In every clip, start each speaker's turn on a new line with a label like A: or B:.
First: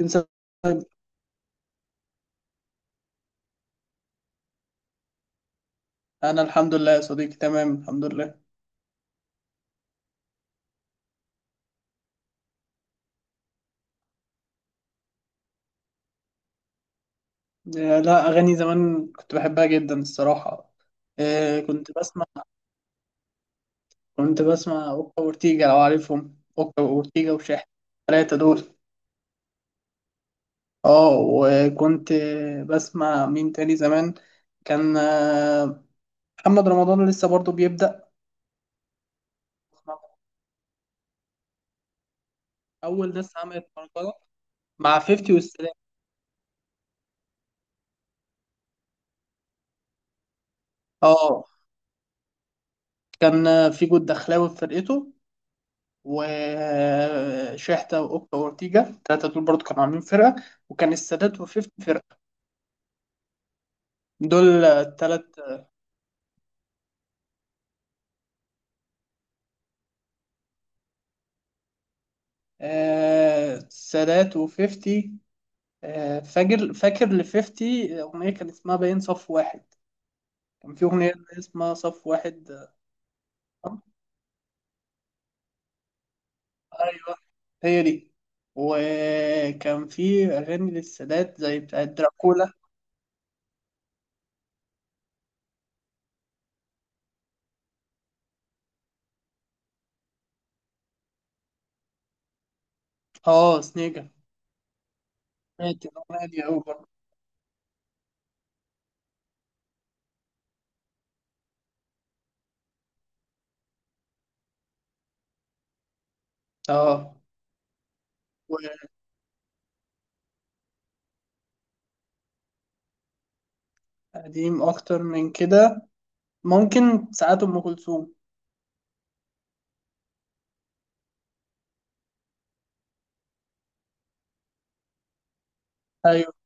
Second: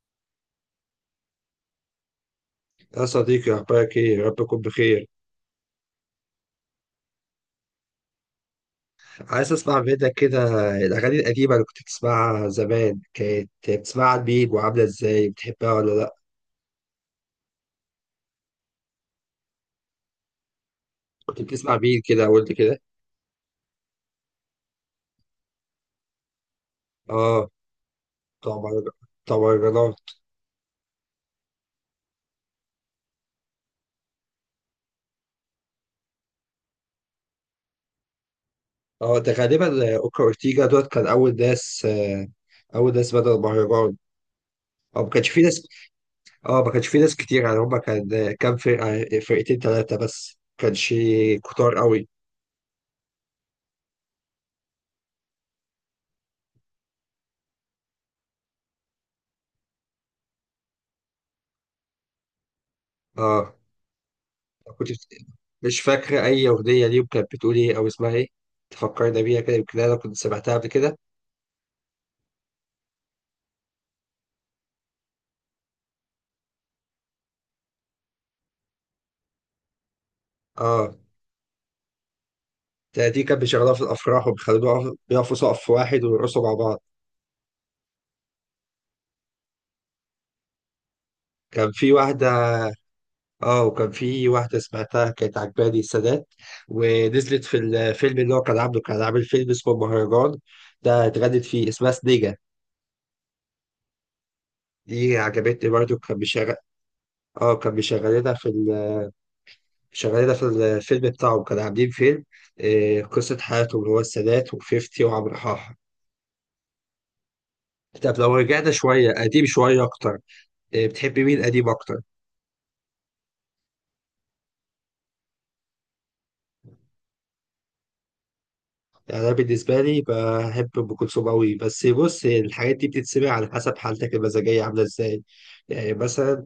A: انسى.
B: يا صديقي، أخبارك إيه؟ يا رب تكون بخير.
A: انا الحمد لله يا صديقي، تمام الحمد لله.
B: عايز أسمع منك كده. الأغاني القديمة اللي كنت بتسمعها زمان، كانت بتسمعها لمين وعاملة إزاي؟ بتحبها ولا لأ؟
A: آه، لا، اغاني زمان كنت بحبها جدا الصراحه.
B: كنت
A: آه،
B: بتسمع
A: كنت
B: مين
A: بسمع
B: كده؟ قول لي كده.
A: كنت بسمع اوكا وورتيجا، لو عارفهم، اوكا وورتيجا
B: آه،
A: وشاحن، الثلاثه
B: بتوع
A: دول.
B: مهرج- بتوع مهرجانات.
A: اه، وكنت بسمع مين تاني زمان. كان محمد رمضان لسه برضو بيبدأ.
B: آه، ده غالبا أوكا أورتيجا دوت. كان أول ناس
A: اول
B: بدأ
A: ناس عملت
B: المهرجان.
A: بركات مع
B: أو ما كانش
A: 50
B: في ناس
A: والسلام.
B: آه ما كانش في ناس كتير. يعني هما كان كام فرقة؟ فرقتين تلاتة بس، ما كانش
A: اه،
B: كتار أوي.
A: كان في جود دخلاوي في فرقته، وشحتة وأوكا وأورتيجا التلاتة دول برضو كانوا عاملين فرقة. وكان السادات وفيفتي فرقة.
B: آه.
A: دول
B: كنت بت-
A: التلات.
B: مش فاكرة أي أغنية ليهم، كانت بتقول إيه أو اسمها إيه؟ تفكرنا بيها كده، يمكن أنا كنت سمعتها قبل كده.
A: آه، السادات وفيفتي. آه، فاكر، فاكر لفيفتي أغنية كان اسمها باين صف واحد. كان في
B: آه،
A: أغنية اسمها صف واحد.
B: دي كانت بيشغلوها
A: آه،
B: في الأفراح، وبيخلوها بيقفوا سقف واحد ويرقصوا مع بعض.
A: أيوه، هي دي. وكان في أغاني للسادات زي
B: كان
A: بتاعت
B: في واحدة
A: دراكولا.
B: آه وكان في واحدة سمعتها كانت عجباني، السادات. ونزلت في الفيلم اللي هو كان عامل فيلم اسمه مهرجان، ده اتغنت فيه، اسمها سنيجة.
A: اه، سنيجا،
B: دي عجبتني
A: سمعت
B: برضه.
A: الأغنية دي أوي برضه.
B: كان بيشغلنا في شغال ده في الفيلم بتاعه. كانوا عاملين فيلم، قصة حياتهم، اللي هو السادات وفيفتي وعمرو حاحة.
A: اه،
B: طب لو رجعنا شوية قديم، شوية أكتر، بتحبي مين قديم أكتر؟
A: وقديم أكتر من كده ممكن ساعات ام كلثوم.
B: يعني أنا بالنسبة لي بحب أم كلثوم أوي، بس بص، الحاجات دي بتتسمع على حسب حالتك المزاجية عاملة إزاي. يعني
A: ايوه،
B: مثلا،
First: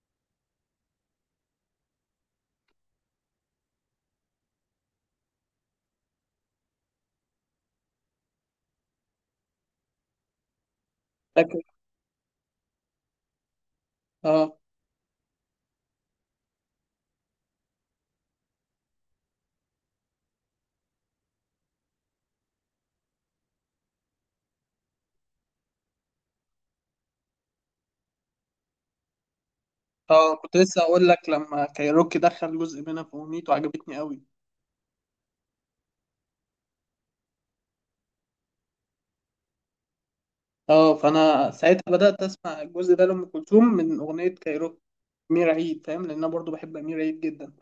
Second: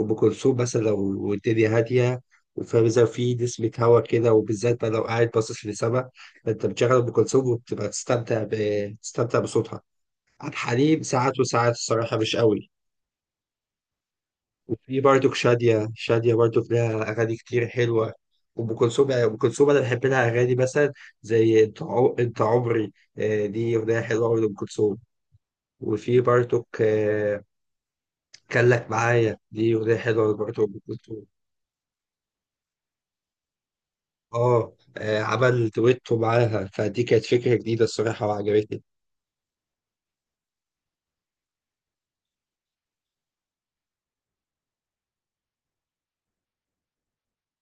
B: أم كلثوم مثلا لو الدنيا هادية، وفاهم إزاي، في نسمة هوا كده، وبالذات بقى لو قاعد باصص للسما، فأنت بتشغل أم كلثوم وبتبقى تستمتع بصوتها. عبد الحليم ساعات
A: فاكر.
B: وساعات، الصراحة مش قوي.
A: اه،
B: وفي برضك شادية برضك لها أغاني كتير حلوة. وأم كلثوم، يعني أم كلثوم أنا بحب لها أغاني، مثلا زي أنت عمري. دي أغنية حلوة أوي لأم كلثوم. وفي برضك كان لك معايا، دي أغنية حلوة
A: اه، كنت
B: برضه لأم
A: لسه اقول
B: كلثوم.
A: لك لما كايروكي دخل جزء منها في اغنيته عجبتني قوي.
B: آه، عمل دويتو معاها، فدي كانت فكرة جديدة الصراحة، وعجبتني.
A: اه، فانا ساعتها بدات اسمع الجزء ده لام كلثوم من اغنيه كايروكي، امير عيد فاهم، لان انا برضو بحب امير عيد جدا.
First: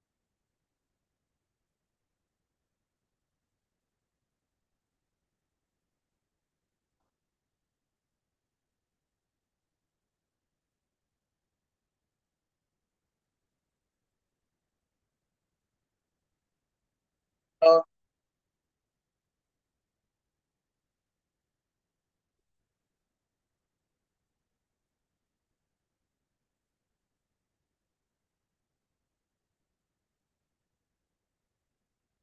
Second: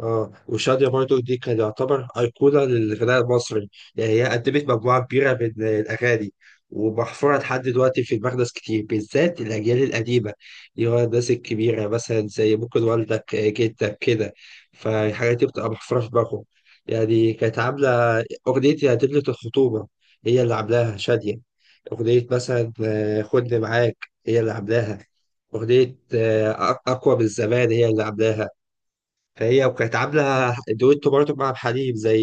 B: اه، وشادية برضو دي كان يعتبر أيقونة للغناء المصري. يعني هي قدمت مجموعة كبيرة من الأغاني، ومحفورة لحد دلوقتي في دماغ ناس كتير، بالذات الأجيال القديمة، اللي هو الناس الكبيرة مثلا، زي ممكن والدك، جدك كده، فالحاجات دي بتبقى محفورة في دماغهم. يعني كانت
A: اه،
B: عاملة أغنية يا دبلة الخطوبة، هي اللي عاملاها شادية. أغنية مثلا خدني معاك، هي اللي عاملاها. أغنية أقوى من الزمان، هي اللي عاملاها. فهي وكانت عاملة دويتو برضه مع حليم، زي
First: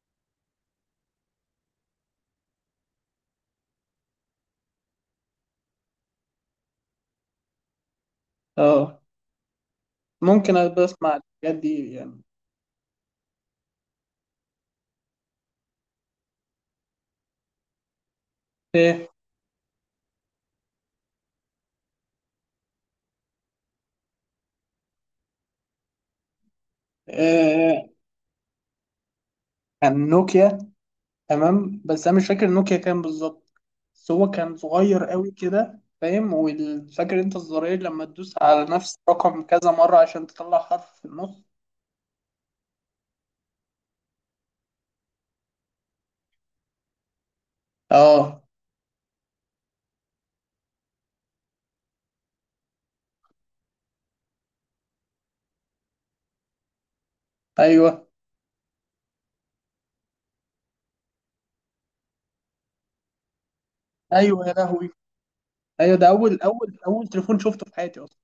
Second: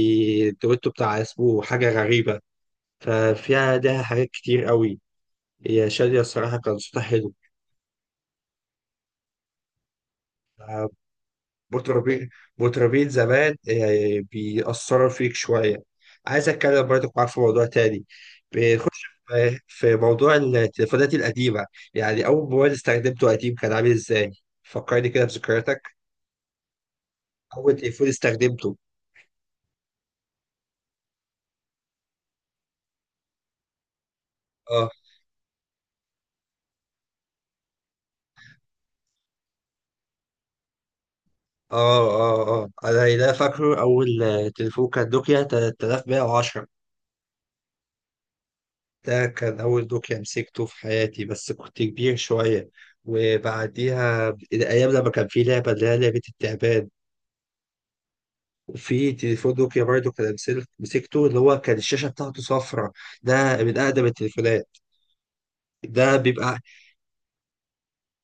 B: الدويتو بتاع اسمه حاجة غريبة. ففيها لها حاجات كتير قوي. هي شادية الصراحة كان صوتها حلو.
A: اه، ممكن أبقى اسمع الحاجات دي يعني.
B: مطربين مطربين زمان، بيأثروا فيك شوية. عايز أتكلم برضه معاك في موضوع تاني. بنخش
A: ايه؟
B: في موضوع التليفونات القديمة. يعني أول موبايل استخدمته قديم، كان عامل إزاي؟ فكرني كده بذكرياتك. أول
A: آه،
B: تليفون استخدمته؟
A: عن نوكيا، تمام، بس انا مش فاكر النوكيا كام بالظبط. بس هو كان
B: آه.
A: صغير قوي كده فاهم، وفاكر انت الزرار لما تدوس على نفس الرقم كذا مرة عشان تطلع حرف في النص.
B: اه انا ده فاكره. اول تليفون كان نوكيا 3110.
A: اه،
B: ده كان اول نوكيا مسكته في حياتي، بس كنت كبير شويه. وبعديها الايام لما كان في لعبه، اللي هي لعبه التعبان،
A: ايوه،
B: وفي تليفون نوكيا برضه كان مسكته، اللي هو كان الشاشه بتاعته صفرة. ده من اقدم
A: ايوه، يا
B: التليفونات.
A: لهوي. ايوه، ده
B: ده
A: اول
B: بيبقى
A: اول اول تليفون شفته في حياتي اصلا.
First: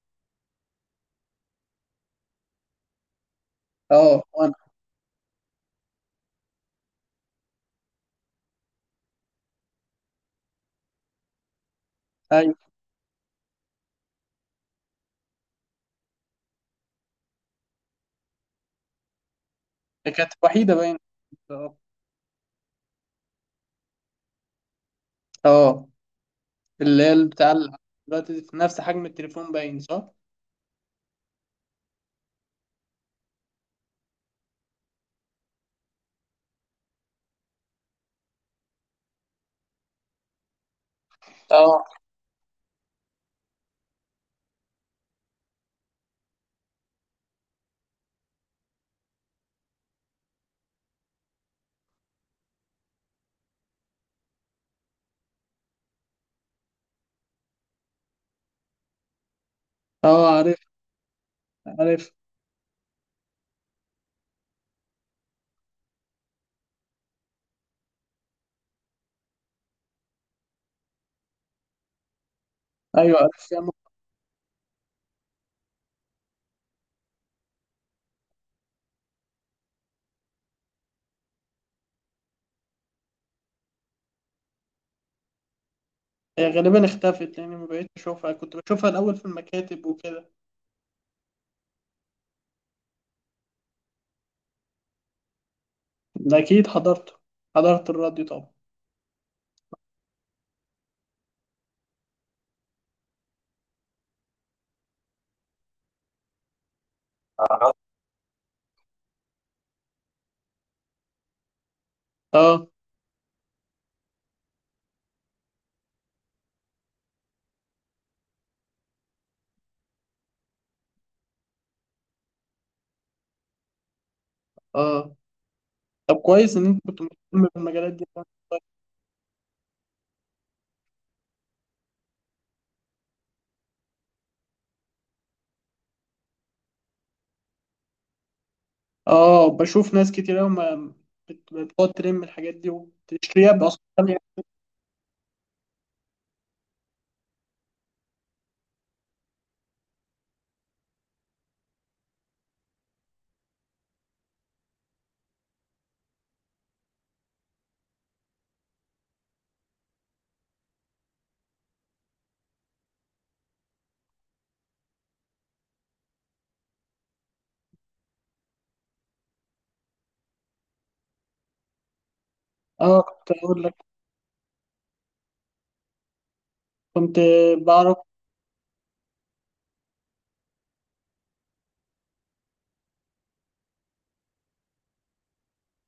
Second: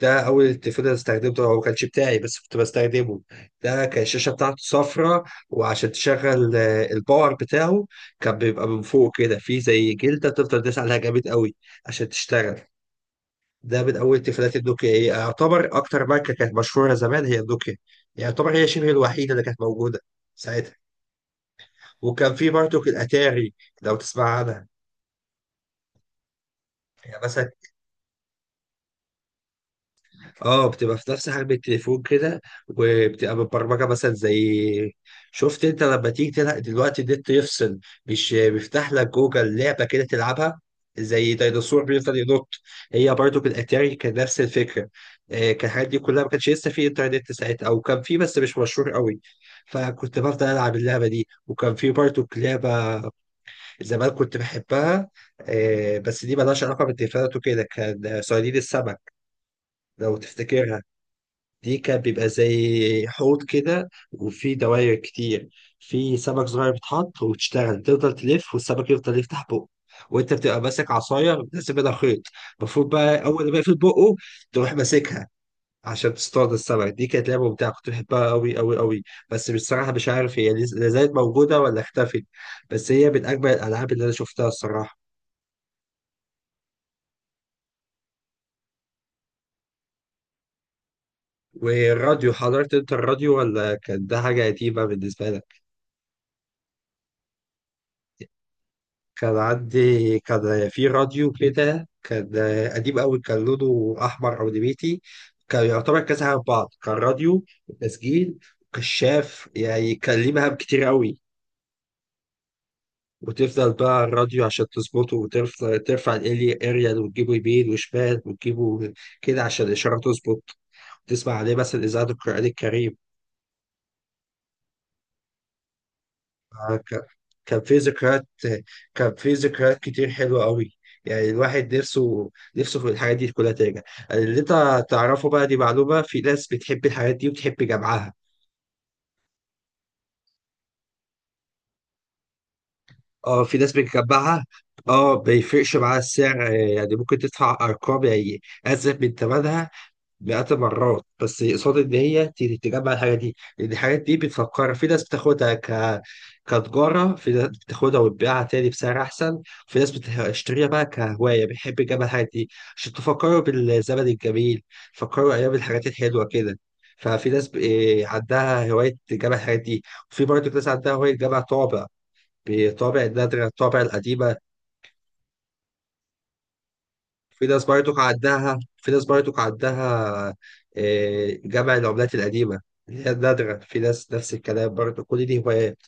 B: ده اول التليفون اللي استخدمته، هو ما كانش بتاعي بس كنت بستخدمه. ده كان
A: اه،
B: الشاشه
A: وانا،
B: بتاعته صفراء. وعشان تشغل الباور بتاعه، كان بيبقى من فوق كده في زي جلده، تفضل تدوس عليها جامد قوي عشان
A: ايوه،
B: تشتغل. ده من اول التليفونات. النوكيا هي يعتبر اكتر ماركه كانت مشهوره زمان، هي النوكيا. يعتبر هي شبه الوحيده اللي كانت موجوده
A: دي كانت
B: ساعتها.
A: وحيدة باين. اه.
B: وكان في برضه الاتاري، لو تسمع عنها.
A: آه. اللي
B: يعني
A: هي
B: مثلا،
A: بتاع دلوقتي في نفس حجم التليفون، باين صح؟
B: اه، بتبقى في نفس حجم التليفون كده، وبتبقى مبرمجه، مثلا زي، شفت انت لما تيجي تلعب دلوقتي، النت يفصل، مش بيفتح لك جوجل لعبه كده تلعبها، زي ديناصور
A: اه،
B: بيفضل ينط. هي برضو بالاتاري كان نفس الفكره. كان الحاجات دي كلها ما كانش لسه في انترنت ساعتها، او كان في بس مش مشهور قوي. فكنت بفضل العب اللعبه دي. وكان في برضو لعبه زمان كنت بحبها، بس دي ملهاش علاقه بالتليفونات وكده، كان صيادين السمك، لو
A: اه، عارف،
B: تفتكرها. دي كان
A: عارف،
B: بيبقى زي حوض كده، وفي دواير كتير، في سمك صغير بيتحط، وتشتغل تفضل تلف، والسمك يفضل يفتح بقه، وانت بتبقى ماسك عصايه لازم منها خيط، المفروض
A: ايوه،
B: بقى
A: عارف.
B: اول ما يقفل بقه تروح ماسكها عشان تصطاد السمك. دي كانت لعبه ممتعه، كنت بحبها قوي قوي قوي. بس بصراحه مش عارف هي لا زالت موجوده ولا اختفت. بس هي من اجمل الالعاب اللي انا شفتها الصراحه.
A: هي غالبا اختفت لاني ما بقيتش اشوفها، كنت بشوفها الاول في المكاتب وكده.
B: والراديو، حضرت انت الراديو؟ ولا كان ده حاجه قديمه بالنسبه لك؟
A: ده اكيد حضرته، حضرت الراديو طبعا.
B: كان في راديو كده، كان قديم قوي، كان لونه احمر او نبيتي. كان يعتبر كذا حاجه في بعض، كان راديو
A: آه،
B: وتسجيل وكشاف، يعني كان ليه مهام كتير قوي.
A: اه،
B: وتفضل بقى الراديو عشان تظبطه، وترفع الاريال، وتجيبه يمين وشمال، وتجيبه كده عشان الاشاره تظبط. تسمع عليه مثلا اذاعه القران الكريم.
A: اه، طب كويس ان
B: آه،
A: انت كنت
B: ك-
A: مهتم
B: كان في
A: بالمجالات دي.
B: ذكريات كتير حلوة قوي. يعني الواحد نفسه، في الحاجات دي كلها ترجع. اللي انت تعرفه بقى، دي معلومة، في ناس بتحب الحاجات دي وبتحب جمعها.
A: اه، بشوف ناس كتير قوي ما بتقعد ترم الحاجات دي
B: اه،
A: وتشتريها
B: في ناس
A: باسعار غاليه.
B: بتجمعها. اه، ما يفرقش معاها السعر. يعني ممكن تدفع ارقام، يعني ازيد من ثمنها مئات المرات، بس قصاد ان هي تجمع الحاجه دي. لان الحاجات دي بتفكر، في ناس بتاخدها كتجاره، في ناس بتاخدها وتبيعها تاني بسعر احسن، في ناس بتشتريها بقى كهوايه، بيحب يجمع الحاجات دي عشان تفكروا بالزمن الجميل، تفكروا ايام الحاجات الحلوه كده. ففي ناس ب- إيه، عندها هوايه تجمع الحاجات دي. وفي برضه ناس عندها هوايه تجمع طابع،
A: اه، كنت
B: النادرة،
A: اقول لك،
B: الطابع القديمة.
A: كنت بعرف.
B: في ناس برضك عندها جمع العملات القديمة، اللي هي النادرة. في ناس نفس الكلام برضه، كل دي هوايات.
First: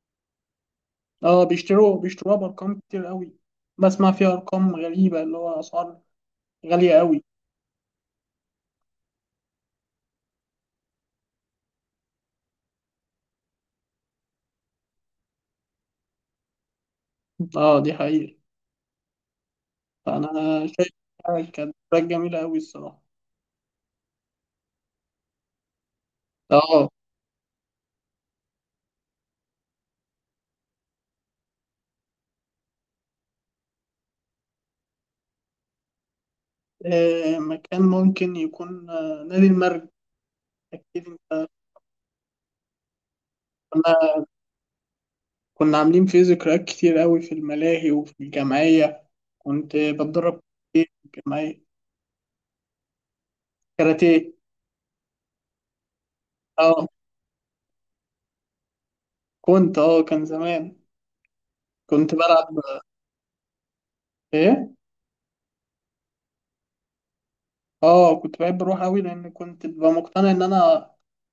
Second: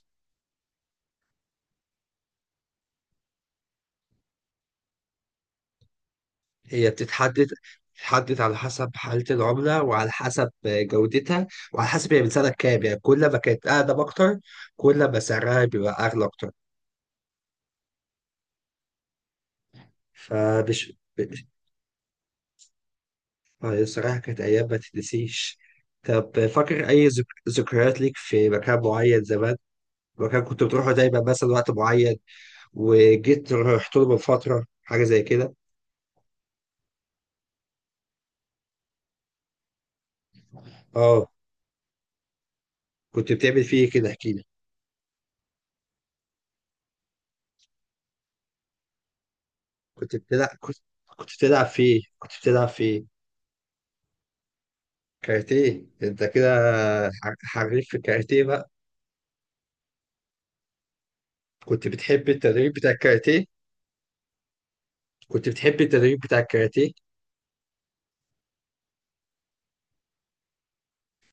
A: اه، بيشتروها بارقام كتير قوي. بسمع فيها ارقام غريبه اللي هو اسعار
B: هي
A: غاليه قوي.
B: بتتحدد على حسب حالة العملة، وعلى حسب جودتها، وعلى حسب هي من سنة كام. يعني كل ما كانت أقدم أكتر، كل ما سعرها بيبقى أغلى أكتر.
A: اه، دي حقيقه، فانا شايف
B: فمش
A: إنها
B: مش-
A: كانت حاجه جميله قوي الصراحه.
B: آه، الصراحة كانت أيام ما تتنسيش. طب، فاكر
A: اه،
B: أي ذكريات ليك في مكان معين زمان؟ مكان كنت بتروحه دايما مثلا، وقت معين، وجيت رحت له من فترة، حاجة زي كده.
A: مكان ممكن يكون نادي المرج. أكيد
B: اه،
A: أنت،
B: كنت بتعمل فيه ايه كده؟
A: كنا
B: احكي لي.
A: كنا عاملين فيه ذكريات كتير قوي في الملاهي وفي الجمعية. كنت
B: كنت
A: بتدرب
B: بتلعب كنت
A: كتير في الجمعية
B: كنت بتلعب فيه
A: كاراتيه.
B: كاراتيه. انت كده
A: اه،
B: حريف في الكاراتيه بقى؟
A: كنت اه كان زمان،
B: كنت
A: كنت
B: بتحب
A: بلعب
B: التدريب بتاع الكاراتيه
A: ايه،
B: كنت بتحب التدريب بتاع الكاراتيه؟
A: اه كنت بحب اروح قوي لان كنت ببقى مقتنع ان انا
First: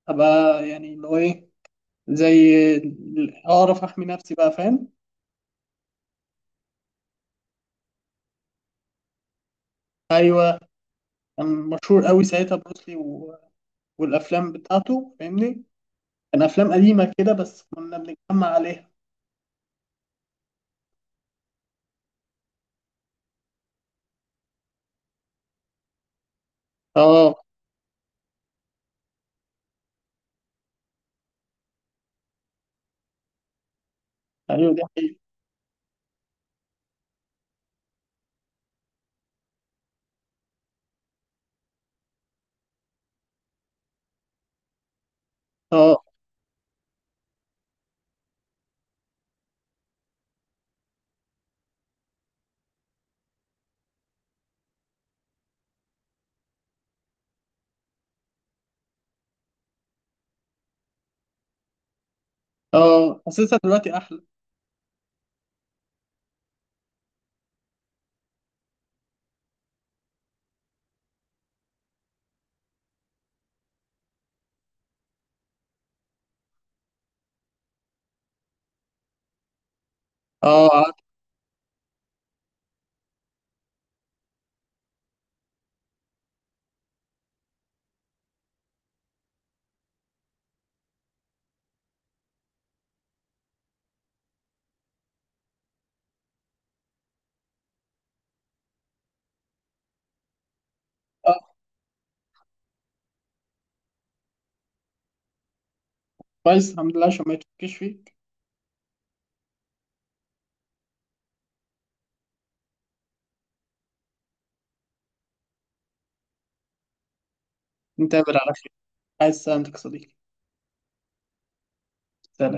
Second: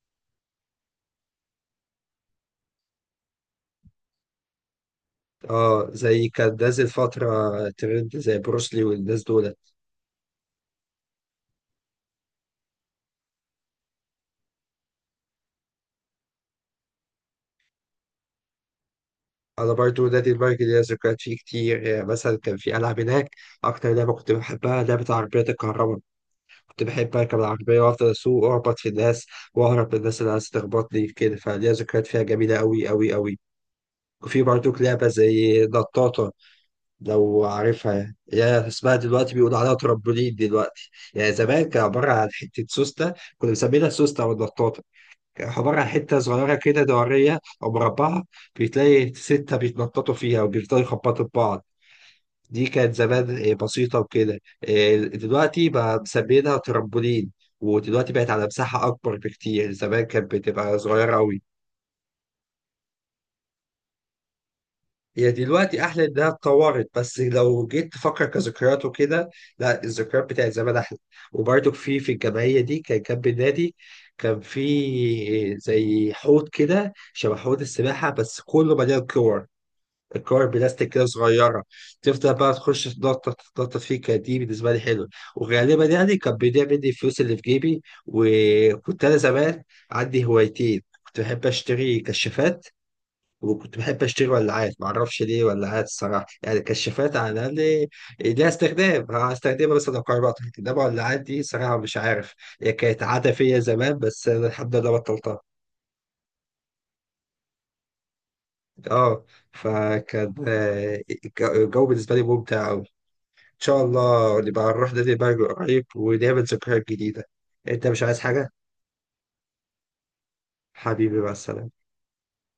A: ابقى يعني اللي هو ايه، زي اعرف احمي نفسي بقى فاهم.
B: اه، زي كان نازل فترة ترند زي بروسلي والناس دول.
A: ايوه، كان مشهور قوي ساعتها بروسلي والافلام بتاعته فاهمني، كان افلام قديمه كده بس كنا بنتجمع عليها.
B: انا برضو نادي المرج ليا ذكريات فيه كتير. يعني مثلا كان في العاب هناك، اكتر لعبة كنت بحبها لعبة عربيات الكهرباء. كنت بحب
A: اه،
B: أركب العربية وأفضل أسوق وأخبط في الناس، وأهرب من الناس اللي عايزة تخبطني كده، فليا ذكريات فيها جميلة أوي أوي أوي. وفي
A: ايوه،
B: برضك
A: دي
B: لعبة
A: حقيقة.
B: زي نطاطة، لو عارفها. يا اسمها دلوقتي بيقولوا عليها ترامبولين دلوقتي. يعني زمان كان عبارة عن حتة سوستة، كنا بنسميها سوستة أو النطاطة. كان عبارة عن
A: اه،
B: حتة صغيرة كده، دورية أو مربعة، بتلاقي ستة بيتنططوا فيها وبيفضلوا يخبطوا في بعض. دي كانت زمان بسيطة وكده. دلوقتي بقى مسمينها ترامبولين، ودلوقتي بقت على مساحة أكبر بكتير. زمان كانت بتبقى صغيرة أوي.
A: اه، حاسسها دلوقتي احلى.
B: هي دلوقتي أحلى إنها اتطورت، بس لو جيت تفكر كذكريات وكده، لا، الذكريات بتاعت زمان أحلى. وبرده في الجمعية دي كان جنب النادي، كان في زي حوض كده شبه حوض السباحة، بس كله مليان كور، الكور
A: اه،
B: بلاستيك
A: عارف.
B: كده صغيره. تفضل بقى تخش تنطط تنطط فيه. كانت دي بالنسبه لي حلوه. وغالبا يعني كان بيضيع مني الفلوس اللي في جيبي. وكنت انا زمان عندي هوايتين، كنت بحب اشتري كشافات، وكنت بحب اشتري ولاعات. ما اعرفش ليه ولاعات الصراحه. يعني كشافات على الاقل ليها استخدام، هستخدمها مثلا لو قربت، انما ولاعات
A: اه،
B: دي صراحه مش عارف. هي كانت عاده فيا زمان، بس أنا الحمد لله بطلتها.
A: كويس الحمد لله عشان ما يتفكش فيك.
B: اه. فكان الجو بالنسبه لي ممتع. ان شاء الله نبقى نروح نادي البرج قريب ونعمل ذكريات جديدة. انت مش عايز
A: نتقابل
B: حاجة؟
A: على خير، عايز سلامتك يا صديقي.
B: حبيبي، مع السلامة.
A: سلام.